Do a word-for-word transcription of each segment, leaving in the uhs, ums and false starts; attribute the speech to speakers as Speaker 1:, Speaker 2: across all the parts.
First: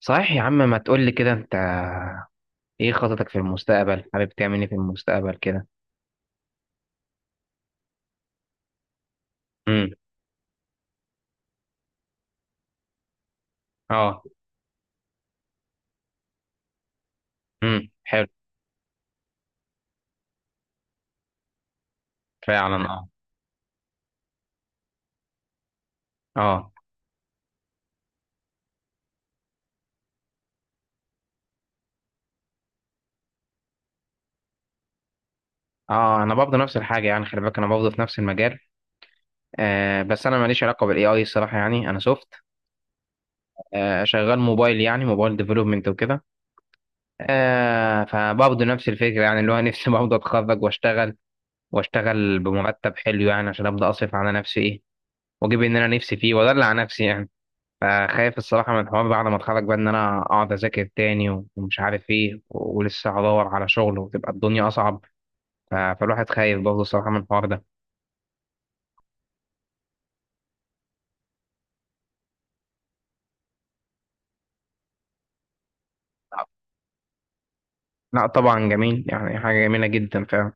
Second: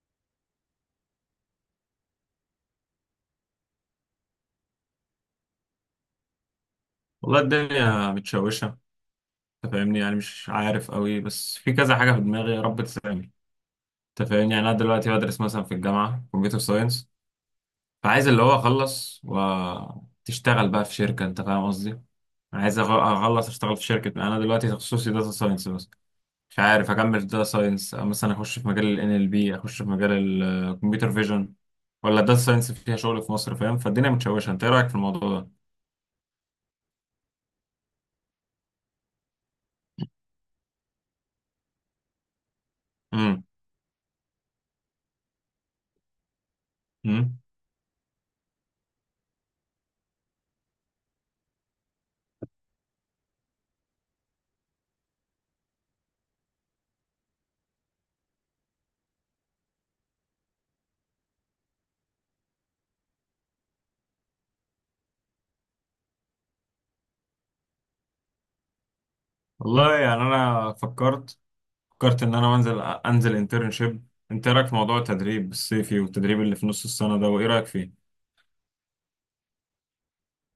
Speaker 1: صحيح يا عم، ما تقول لي كده انت؟ ايه خططك في المستقبل؟ حابب تعمل ايه في المستقبل كده؟
Speaker 2: والله الدنيا متشوشة. انت
Speaker 1: امم.
Speaker 2: فاهمني، يعني مش عارف قوي، بس في كذا حاجة في دماغي، يا رب تساعدني.
Speaker 1: اه.
Speaker 2: انت فاهمني، يعني انا دلوقتي بدرس مثلا في الجامعة كمبيوتر ساينس.
Speaker 1: امم، حلو.
Speaker 2: فعايز اللي هو اخلص وتشتغل بقى في شركة، انت فاهم قصدي.
Speaker 1: فعلا،
Speaker 2: عايز أغ-
Speaker 1: اه.
Speaker 2: اخلص اشتغل في شركة. انا دلوقتي تخصصي داتا ساينس بس. مش
Speaker 1: اه.
Speaker 2: عارف اكمل في داتا ساينس، مثلا اخش في مجال ال إن إل بي، اخش في مجال الكمبيوتر فيجن، ولا داتا ساينس فيها شغل في مصر، فاهم؟ فالدنيا متشوشة، انت ايه رأيك في الموضوع ده؟
Speaker 1: اه، انا برضه نفس الحاجه، يعني خلي بالك انا برضه في نفس المجال. آه بس انا ماليش علاقه بالاي اي الصراحه، يعني انا سوفت.
Speaker 2: امم.
Speaker 1: آه شغال موبايل، يعني موبايل ديفلوبمنت وكده.
Speaker 2: امم.
Speaker 1: آه فبرضه نفس الفكره، يعني اللي هو نفسي برضه اتخرج واشتغل واشتغل بمرتب حلو، يعني عشان ابدا اصرف على نفسي، ايه، واجيب اللي انا نفسي فيه وادلع نفسي يعني. فخايف الصراحة من الحوار ده على ما اتخرج بقى، إن أنا أقعد أذاكر تاني و- ومش عارف إيه و- ولسه هدور على شغل، وتبقى الدنيا أصعب. ف- فالواحد خايف برضه الصراحة من الحوار ده.
Speaker 2: والله يعني انا فكرت فكرت ان انا انزل انزل انترنشيب. انت إيه رايك في موضوع التدريب الصيفي، والتدريب اللي في نص السنه ده، وايه رايك فيه؟
Speaker 1: لا، طبعا جميل، يعني حاجة جميلة جدا فعلا.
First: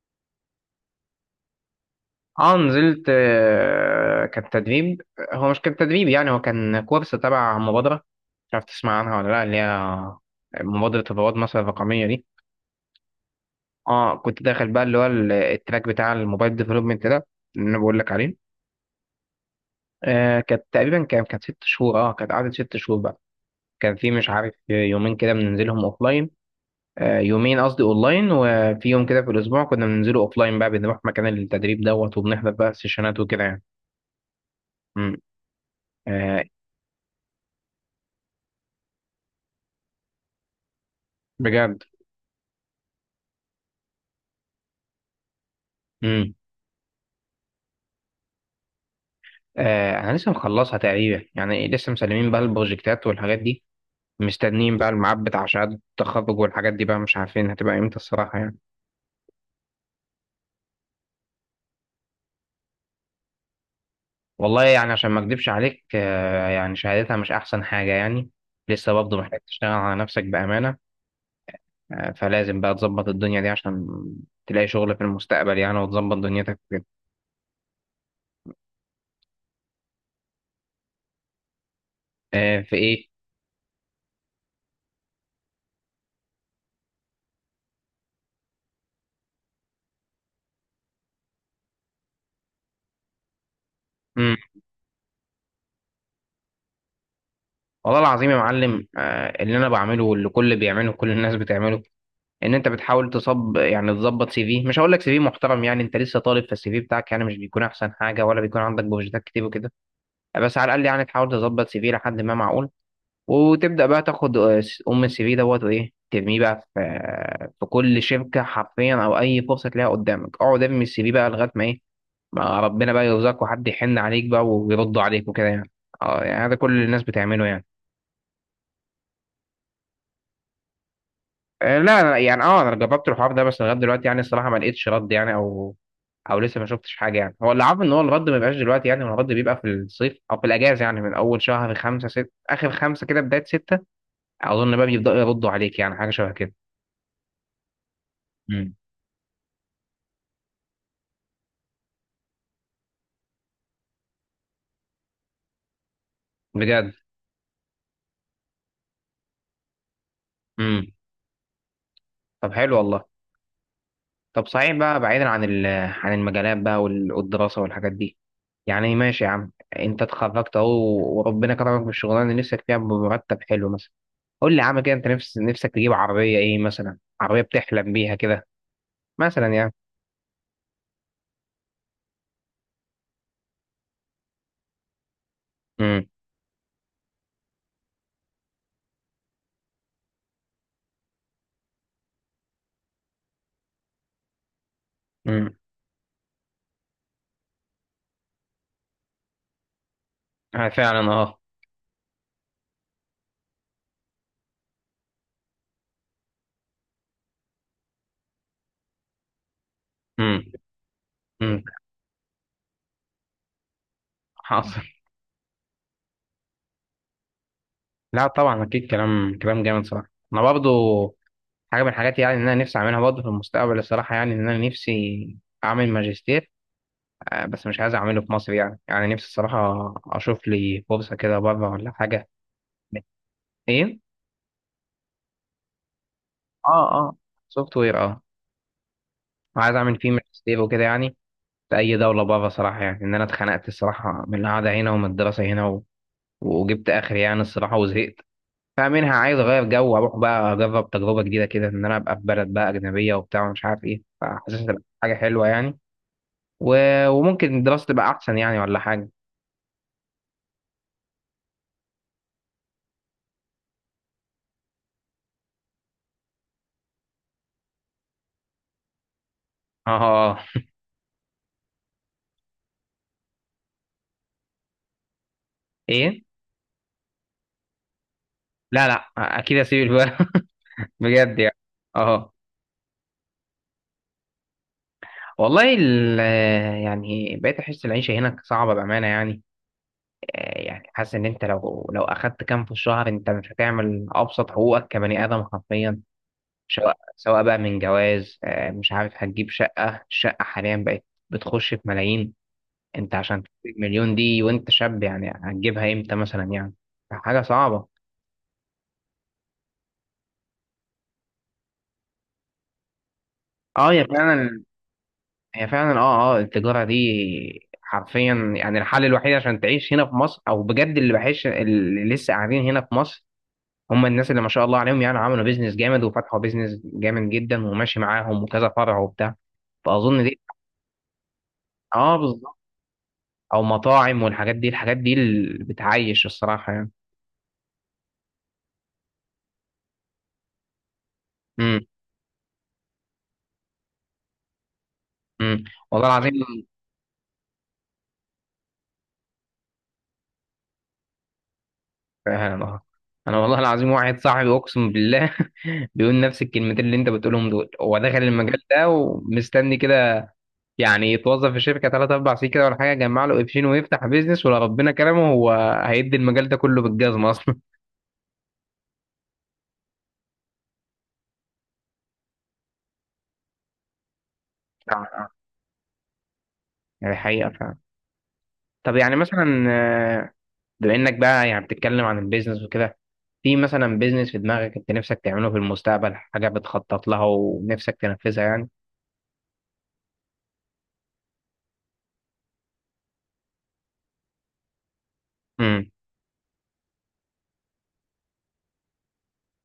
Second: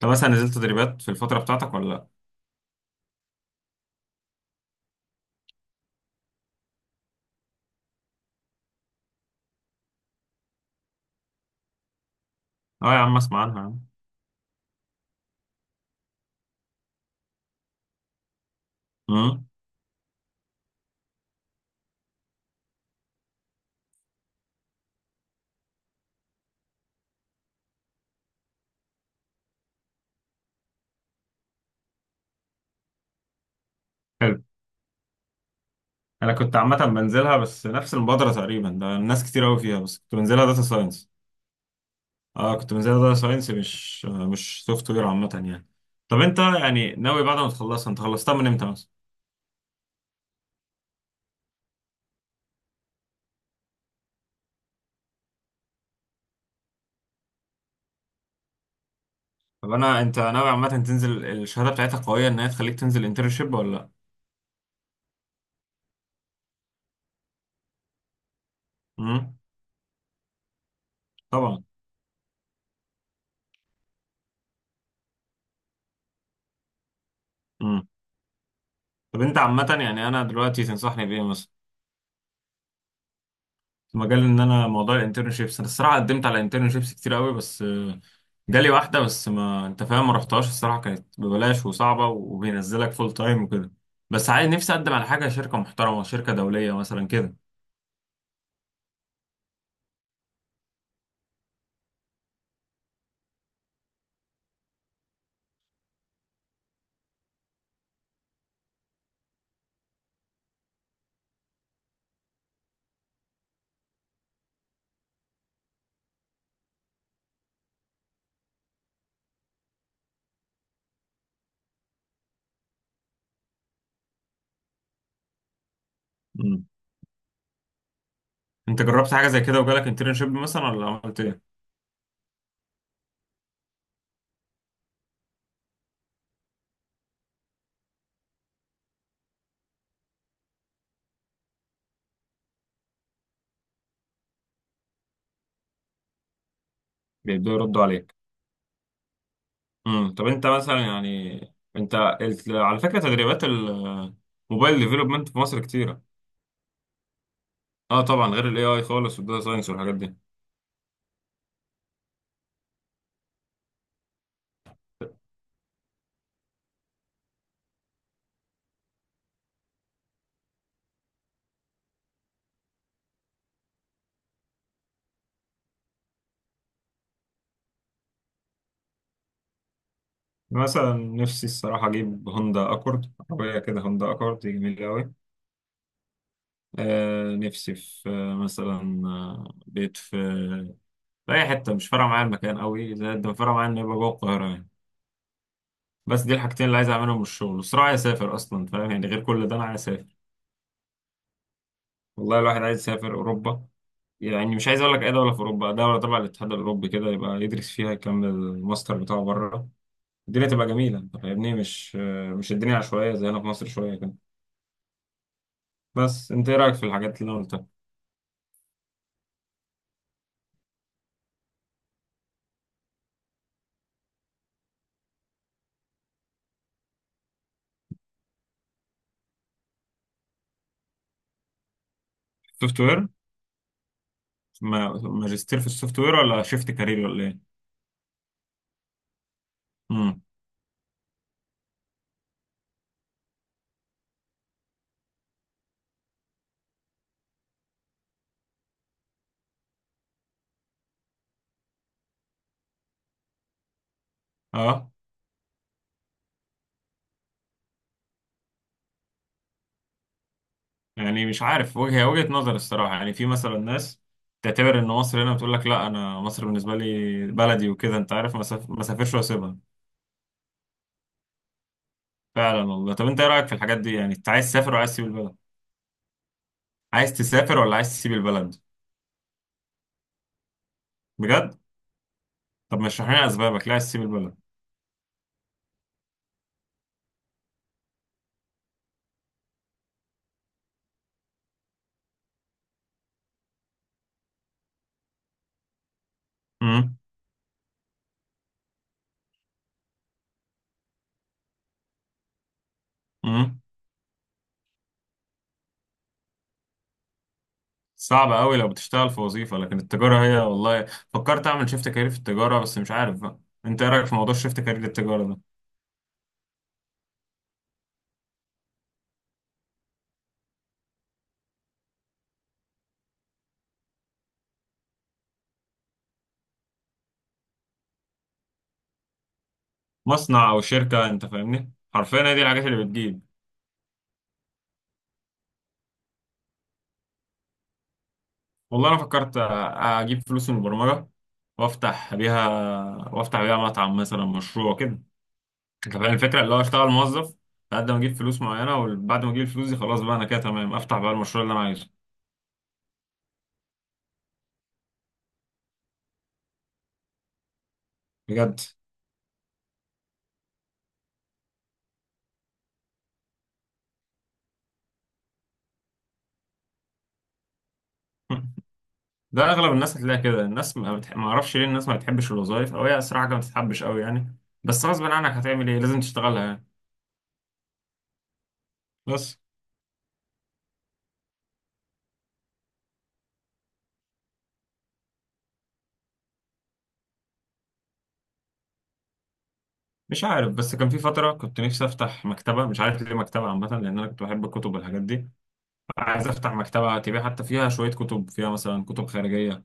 Speaker 2: طب مثلا نزلت تدريبات في الفتره بتاعتك ولا لا؟
Speaker 1: اه، نزلت. آه، كان تدريب. هو مش كان تدريب، يعني هو كان كورس تبع مبادرة، مش عارف تسمع عنها ولا لا، اللي هي مبادرة رواد مصر الرقمية دي.
Speaker 2: اه يا عم اسمع عنها يا عم.
Speaker 1: اه، كنت داخل بقى اللي هو ال- التراك بتاع الموبايل ديفلوبمنت ده، اللي انا بقول لك عليه.
Speaker 2: امم،
Speaker 1: آه كانت تقريبا كان كانت ست شهور. اه، كانت قعدت ست شهور بقى. كان في مش عارف يومين كده بننزلهم اوفلاين. آه يومين قصدي اونلاين، وفي يوم كده في الاسبوع كنا بننزله اوفلاين بقى، بنروح مكان التدريب دوت وبنحضر بقى سيشنات وكده يعني.
Speaker 2: حلو.
Speaker 1: امم.
Speaker 2: انا
Speaker 1: آه.
Speaker 2: كنت عامه بنزلها، بس نفس المبادره تقريبا ده، الناس كتير قوي فيها، بس كنت بنزلها داتا ساينس.
Speaker 1: بجد.
Speaker 2: اه كنت بنزلها داتا ساينس، مش آه، مش سوفت وير عامه يعني. طب
Speaker 1: امم.
Speaker 2: انت يعني ناوي بعد ما تخلصها، انت خلصتها من امتى مثلا؟
Speaker 1: آه، انا لسه مخلصها تقريبا يعني، لسه مسلمين بقى البروجكتات والحاجات دي، مستنيين بقى الميعاد بتاع شهادة التخرج والحاجات دي بقى، مش عارفين هتبقى امتى الصراحة يعني.
Speaker 2: طب انا انت ناوي عامه تنزل الشهاده بتاعتها قويه ان هي تخليك تنزل انترنشيب ولا لا؟
Speaker 1: والله يعني عشان ما اكدبش عليك، آه، يعني شهادتها مش احسن حاجه يعني. لسه برضه
Speaker 2: امم.
Speaker 1: محتاج تشتغل على نفسك بامانه.
Speaker 2: طبعا.
Speaker 1: آه، فلازم بقى تظبط الدنيا دي عشان تلاقي شغل في المستقبل يعني، وتظبط دنيتك كده.
Speaker 2: مم. طب انت عامة يعني انا دلوقتي تنصحني بايه مثلا؟
Speaker 1: آه، في ايه؟
Speaker 2: في مجال ان انا موضوع الانترنشيبس، انا الصراحة قدمت على انترنشيبس كتير قوي، بس آه، جالي واحدة بس، ما انت فاهم، ما رحتهاش الصراحة، كانت ببلاش وصعبة وبينزلك فول تايم وكده. بس
Speaker 1: امم.
Speaker 2: عايز نفسي اقدم على حاجة شركة محترمة، شركة دولية مثلا كده.
Speaker 1: والله العظيم يا معلم، آه، اللي انا بعمله واللي كل بيعمله كل الناس بتعمله، ان انت بتحاول تصب يعني تظبط سي في. مش هقول لك سي في محترم، يعني انت لسه طالب، فالسي في بتاعك يعني مش بيكون احسن حاجه، ولا بيكون عندك بروجكتات كتير وكده. بس على الاقل يعني تحاول تظبط سي في لحد ما معقول، وتبدأ بقى تاخد آه، أم السي في دوت وإيه، ترميه بقى في، آه، في كل شركة حرفيا، أو أي فرصة تلاقيها قدامك اقعد ارمي السي في بقى لغاية ما إيه، ما ربنا بقى يرزقك، وحد يحن عليك بقى ويرد عليك وكده يعني. اه يعني، هذا
Speaker 2: مم.
Speaker 1: كل الناس بتعمله يعني.
Speaker 2: انت جربت حاجة زي كده وجالك انترنشيب مثلا، ولا عملت ايه؟
Speaker 1: آه، لا، لا، يعني اه انا جربت الحوار ده، بس لغايه دلوقتي يعني الصراحه ما لقيتش رد، يعني او او لسه ما شفتش حاجه، يعني هو اللي عارف ان هو الرد ما بيبقاش دلوقتي، يعني الرد بيبقى في الصيف او في الاجازه، يعني من اول شهر خمسة ست اخر خمسة كده بدايه ستة، اظن بقى بيبداوا يردوا عليك، يعني حاجه شبه
Speaker 2: بيبدأوا يردوا عليك.
Speaker 1: كده.
Speaker 2: امم. طب انت مثلا يعني، انت ال- على فكرة تدريبات الموبايل ديفلوبمنت في مصر كتيرة.
Speaker 1: بجد.
Speaker 2: اه طبعا، غير الاي اي خالص، والداتا ساينس والحاجات دي.
Speaker 1: امم. طب حلو والله. طب صحيح بقى، بعيدا عن ال... عن المجالات بقى وال- والدراسه والحاجات دي، يعني ماشي يا عم، انت اتخرجت اهو، وربنا كرمك بالشغلانه اللي نفسك فيها بمرتب حلو مثلا، قول لي يا عم كده، انت نفس نفسك تجيب عربيه ايه مثلا؟ عربيه بتحلم بيها كده مثلا يعني؟
Speaker 2: مثلا نفسي الصراحة أجيب هوندا أكورد، عربية كده، هوندا أكورد دي جميلة أوي.
Speaker 1: امم.
Speaker 2: آه نفسي في آه مثلا آه، بيت في في أي حتة، مش فارقة معايا المكان أوي، زائد ما فارقة معايا إن يبقى جوه القاهرة يعني.
Speaker 1: امم.
Speaker 2: بس دي الحاجتين اللي عايز أعملهم من الشغل، والصراحة عايز أسافر أصلا، فاهم يعني، غير كل ده أنا عايز أسافر.
Speaker 1: آه، فعلا، اه.
Speaker 2: والله الواحد عايز يسافر أوروبا. يعني مش عايز أقول لك أي دولة في أوروبا، دولة تبع الاتحاد الأوروبي كده، يبقى يدرس فيها يكمل الماستر بتاعه بره.
Speaker 1: امم.
Speaker 2: الدنيا تبقى جميلة، أنت فاهمني،
Speaker 1: امم.
Speaker 2: مش آه، مش الدنيا عشوائية زي هنا في مصر شوية كده.
Speaker 1: حاصل.
Speaker 2: بس انت ايه رايك في الحاجات اللي أنا قلتها؟
Speaker 1: لا طبعا، اكيد كلام كلام جامد صراحه. انا برضو حاجه من الحاجات، يعني ان انا نفسي اعملها برضو في المستقبل الصراحه، يعني ان انا نفسي اعمل ماجستير. آه، بس مش عايز اعمله في مصر يعني يعني نفسي الصراحة اشوف لي فرصة كده بره ولا حاجة.
Speaker 2: سوفت وير.
Speaker 1: ايه؟
Speaker 2: ما- ماجستير في السوفت وير، ولا شيفت
Speaker 1: اه، اه.
Speaker 2: كارير، ولا ايه؟
Speaker 1: سوفت وير، اه. عايز اعمل فيه
Speaker 2: امم.
Speaker 1: ماجستير وكده يعني، في اي دولة بره صراحة، يعني ان انا اتخنقت الصراحة من القعدة هنا ومن الدراسة هنا و... وجبت اخري يعني الصراحة، وزهقت. فمنها عايز اغير جو، واروح بقى اجرب تجربة جديدة كده، ان انا ابقى في بلد بقى اجنبية وبتاع ومش عارف ايه، فحاسس هتبقى
Speaker 2: اه.
Speaker 1: حاجة حلوة يعني، و... وممكن الدراسة تبقى احسن يعني، ولا حاجة.
Speaker 2: يعني مش عارف، وجهه وجهه نظر الصراحه، يعني في مثلا ناس تعتبر ان مصر هنا، بتقول لك لا، انا مصر بالنسبه لي بلدي وكده، انت عارف، ما ساف- ما سافرش واسيبها.
Speaker 1: اه. اه. آه.
Speaker 2: فعلا والله. طب انت ايه رايك في الحاجات دي، يعني انت عايز تسافر وعايز تسيب البلد؟
Speaker 1: ايه؟
Speaker 2: عايز تسافر ولا عايز تسيب البلد؟
Speaker 1: لا، لا، اكيد اسيب. بجد يعني.
Speaker 2: بجد.
Speaker 1: اه.
Speaker 2: طب ما اشرح لنا اسبابك، ليه عايز تسيب البلد؟
Speaker 1: والله، ال- يعني بقيت احس العيشه هناك صعبه بامانه يعني. آه، يعني حاسس ان انت لو لو اخدت كام في الشهر انت مش هتعمل ابسط حقوقك كبني ادم حرفيا، سواء سواء بقى من جواز، آه، مش عارف هتجيب شقه، الشقه حاليا بقت بتخش في ملايين. انت عشان
Speaker 2: امم.
Speaker 1: تجيب مليون دي وانت شاب، يعني هتجيبها امتى مثلا يعني؟ حاجه صعبه.
Speaker 2: صعب قوي لو بتشتغل في وظيفة، لكن التجارة هي والله، فكرت اعمل شيفت كارير في التجارة، بس مش عارف بقى. انت ايه
Speaker 1: اه يا،
Speaker 2: رأيك في موضوع شيفت
Speaker 1: فعلا.
Speaker 2: كارير التجارة ده؟
Speaker 1: هي فعلا، اه، اه، التجارة دي حرفيا يعني الحل الوحيد عشان تعيش هنا في مصر، او بجد اللي بحس اللي لسه قاعدين هنا في مصر هم الناس اللي ما شاء الله عليهم، يعني عملوا بيزنس جامد وفتحوا بيزنس جامد جدا وماشي معاهم وكذا فرع وبتاع، فاظن دي.
Speaker 2: مصنع او شركة، انت فاهمني،
Speaker 1: اه
Speaker 2: حرفيا هي دي
Speaker 1: بالظبط.
Speaker 2: الحاجات اللي بتجيب.
Speaker 1: او مطاعم والحاجات دي، الحاجات دي اللي بتعيش الصراحة يعني.
Speaker 2: والله انا فكرت أ- اجيب فلوس من البرمجة
Speaker 1: امم.
Speaker 2: وافتح بيها وافتح بيها مطعم مثلا، مشروع كده.
Speaker 1: امم.
Speaker 2: انت فاهم
Speaker 1: والله
Speaker 2: الفكرة، اللي هو
Speaker 1: العظيم.
Speaker 2: اشتغل موظف لحد ما اجيب فلوس معينة، وبعد ما اجيب الفلوس دي خلاص بقى، انا كده تمام، افتح بقى المشروع اللي انا عايزه.
Speaker 1: فعلا. آه. انا والله العظيم واحد صاحبي اقسم بالله بيقول نفس الكلمتين اللي انت بتقولهم دول. هو دخل المجال
Speaker 2: بجد.
Speaker 1: ده ومستني كده، يعني يتوظف في شركه ثلاث اربع سنين كده ولا حاجه، يجمع له قرشين ويفتح بيزنس، ولا ربنا كرمه هو هيدي المجال ده كله بالجزمه اصلا
Speaker 2: ده اغلب الناس هتلاقي كده، الناس ما بتح... ما اعرفش ليه الناس ما بتحبش الوظائف، او هي صراحه ما بتتحبش قوي يعني. بس
Speaker 1: آه.
Speaker 2: غصب
Speaker 1: آه.
Speaker 2: عنك هتعمل ايه، لازم تشتغلها يعني.
Speaker 1: يعني حقيقه فعلا. طب يعني
Speaker 2: بس.
Speaker 1: مثلا، آه، بما انك بقى يعني بتتكلم عن البيزنس وكده، في مثلا بيزنس في دماغك انت نفسك تعمله في المستقبل؟ حاجه بتخطط لها ونفسك تنفذها يعني؟
Speaker 2: مش عارف، بس كان في فتره كنت نفسي افتح مكتبه، مش عارف ليه مكتبه عامه، لان انا كنت بحب الكتب والحاجات دي.
Speaker 1: امم.
Speaker 2: عايز افتح مكتبه تبيع، حتى فيها شويه كتب، فيها مثلا كتب خارجيه.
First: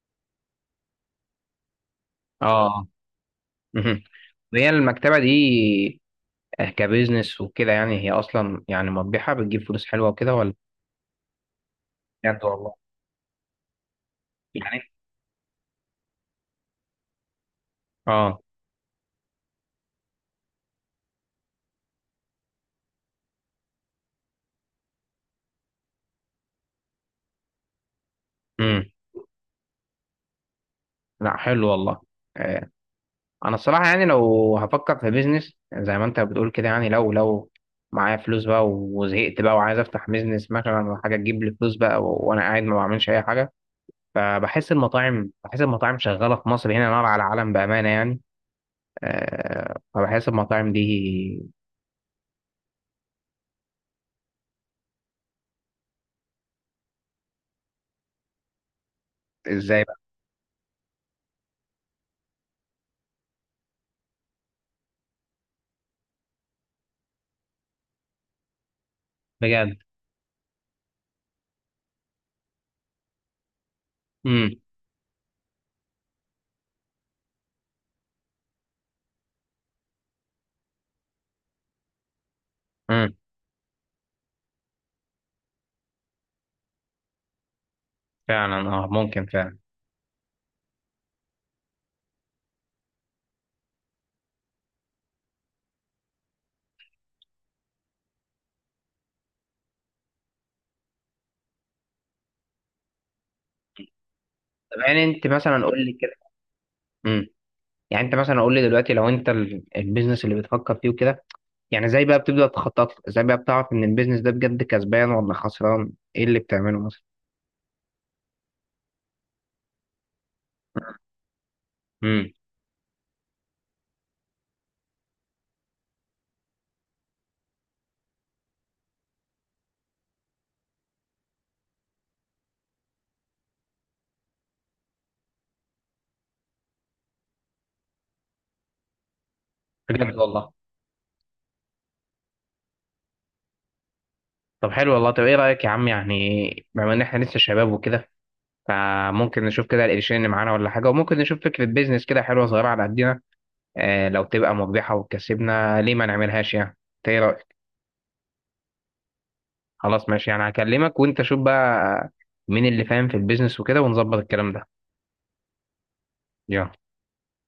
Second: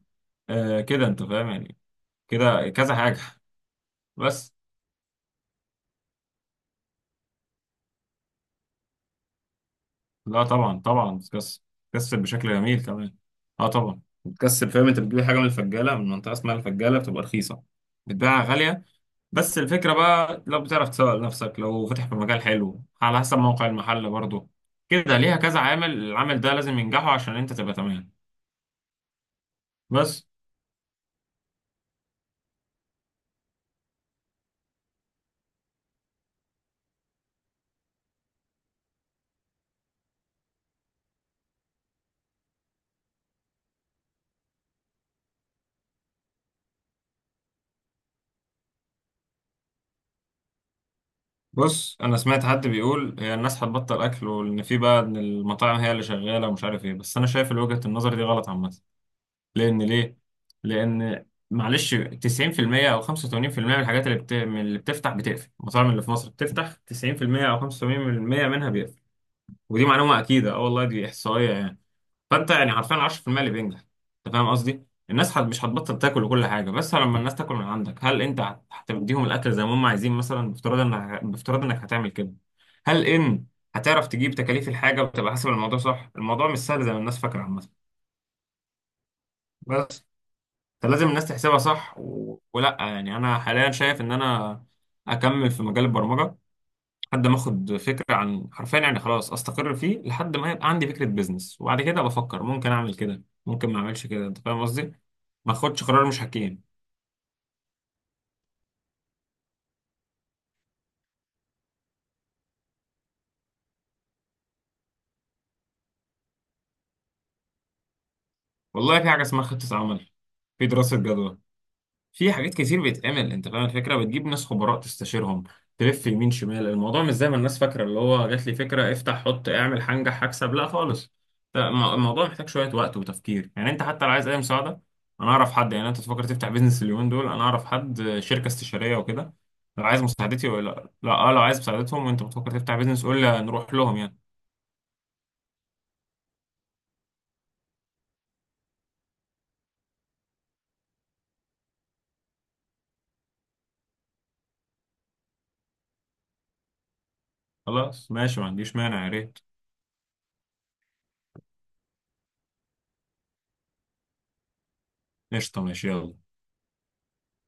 Speaker 2: آه كده انت فاهم يعني، كده
Speaker 1: اه.
Speaker 2: كذا حاجه.
Speaker 1: مهم.
Speaker 2: بس.
Speaker 1: وهي المكتبه دي آه، كبيزنس وكده يعني، هي اصلا يعني مربحه؟ بتجيب فلوس حلوه وكده
Speaker 2: لا
Speaker 1: ولا؟
Speaker 2: طبعا طبعا بتكسب، بتكسب
Speaker 1: بجد
Speaker 2: بشكل
Speaker 1: والله.
Speaker 2: جميل كمان. اه طبعا بتكسب، فاهم،
Speaker 1: يعني
Speaker 2: انت بتجيب حاجه من الفجاله، من منطقه اسمها الفجاله، بتبقى رخيصه،
Speaker 1: اه.
Speaker 2: بتبيعها غالية. بس الفكرة بقى لو بتعرف تسوق لنفسك، لو فاتح في مجال حلو، على حسب موقع المحل برضه، كده ليها كذا عامل، العامل ده لازم ينجحه عشان انت تبقى تمام.
Speaker 1: امم.
Speaker 2: بس.
Speaker 1: لا، حلو والله. آه، انا الصراحه يعني لو هفكر في بيزنس زي ما انت بتقول كده، يعني لو لو معايا فلوس بقى وزهقت بقى وعايز افتح بيزنس مثلا، ولا حاجه تجيب لي فلوس بقى و- وانا قاعد ما بعملش اي حاجه. فبحس المطاعم بحس المطاعم شغاله في مصر هنا نار على العالم بامانه يعني. أه، فبحس المطاعم دي.
Speaker 2: بص انا سمعت حد بيقول هي الناس هتبطل اكل، وان في بقى ان المطاعم هي اللي شغالة، ومش عارف ايه، بس انا شايف وجهة النظر دي غلط عامة. لان
Speaker 1: ازاي بقى؟
Speaker 2: ليه لان معلش تسعين في المية او خمسة وثمانين في المئة من الحاجات اللي بت... من اللي بتفتح بتقفل، المطاعم اللي في مصر بتفتح تسعين في المية او خمسة وتمانين بالمية منها بيقفل.
Speaker 1: بجد.
Speaker 2: ودي معلومة اكيدة، اه والله دي احصائية يعني. فانت يعني حرفيا عشرة في المية اللي بينجح. انت فاهم
Speaker 1: امم.
Speaker 2: قصدي، الناس هت- مش هتبطل تاكل وكل حاجه، بس لما الناس تاكل من عندك، هل انت هت- هتديهم الاكل زي ما هم عايزين مثلا، بافتراض انك بافتراض انك هتعمل كده، هل
Speaker 1: امم.
Speaker 2: ان هتعرف تجيب تكاليف الحاجه، وتبقى حاسب الموضوع صح. الموضوع مش سهل زي ما الناس فاكره عامه.
Speaker 1: فعلا، اه، ممكن فعلا.
Speaker 2: بس. فلازم الناس تحسبها صح و... ولا يعني، انا حاليا شايف ان انا اكمل في مجال البرمجه، لحد ما اخد فكره عن، حرفيا يعني خلاص استقر فيه، لحد ما يبقى عندي فكره بيزنس، وبعد كده بفكر، ممكن اعمل كده ممكن ما اعملش كده، انت فاهم
Speaker 1: طب
Speaker 2: قصدي،
Speaker 1: يعني انت
Speaker 2: ما
Speaker 1: مثلا
Speaker 2: اخدش
Speaker 1: قول لي
Speaker 2: قرار
Speaker 1: كده.
Speaker 2: مش حكيم.
Speaker 1: امم. يعني انت مثلا قول لي دلوقتي، لو انت ال- البيزنس اللي بتفكر فيه وكده، يعني زي بقى بتبدأ تخطط له ازاي؟ بقى بتعرف ان البيزنس ده بجد كسبان ولا خسران؟ ايه اللي بتعمله مثلا؟
Speaker 2: والله في حاجه اسمها خطه عمل، في دراسه جدوى،
Speaker 1: امم.
Speaker 2: في حاجات كتير بيتعمل، انت فاهم الفكره، بتجيب ناس خبراء تستشيرهم، تلف يمين شمال. الموضوع مش زي ما الناس فاكره، اللي هو جات لي فكره افتح حط اعمل هنجح هكسب، لا خالص. ده الم- الموضوع محتاج شويه وقت وتفكير يعني، انت حتى لو عايز اي مساعده انا اعرف حد، يعني انت تفكر تفتح بيزنس اليومين دول، انا اعرف حد شركه استشاريه وكده. لو عايز
Speaker 1: بجد
Speaker 2: مساعدتي
Speaker 1: والله.
Speaker 2: ولا لا، اه لو عايز مساعدتهم وانت بتفكر تفتح بيزنس قول لي نروح لهم يعني.
Speaker 1: طب حلو والله. طب ايه رايك يا عم، يعني بما ان احنا لسه شباب وكده، فممكن نشوف كده القرشين اللي معانا ولا حاجه، وممكن نشوف فكره بيزنس كده حلوه صغيره على قدنا، آه لو تبقى مربحه وتكسبنا ليه ما نعملهاش يعني؟ إنت ايه رايك؟
Speaker 2: خلاص ماشي، ما عنديش مانع، يا ريت.
Speaker 1: خلاص ماشي يعني. هكلمك وانت شوف بقى مين اللي فاهم في البيزنس وكده، ونظبط الكلام ده.
Speaker 2: قشطه، ماشي، يلا.
Speaker 1: يلا.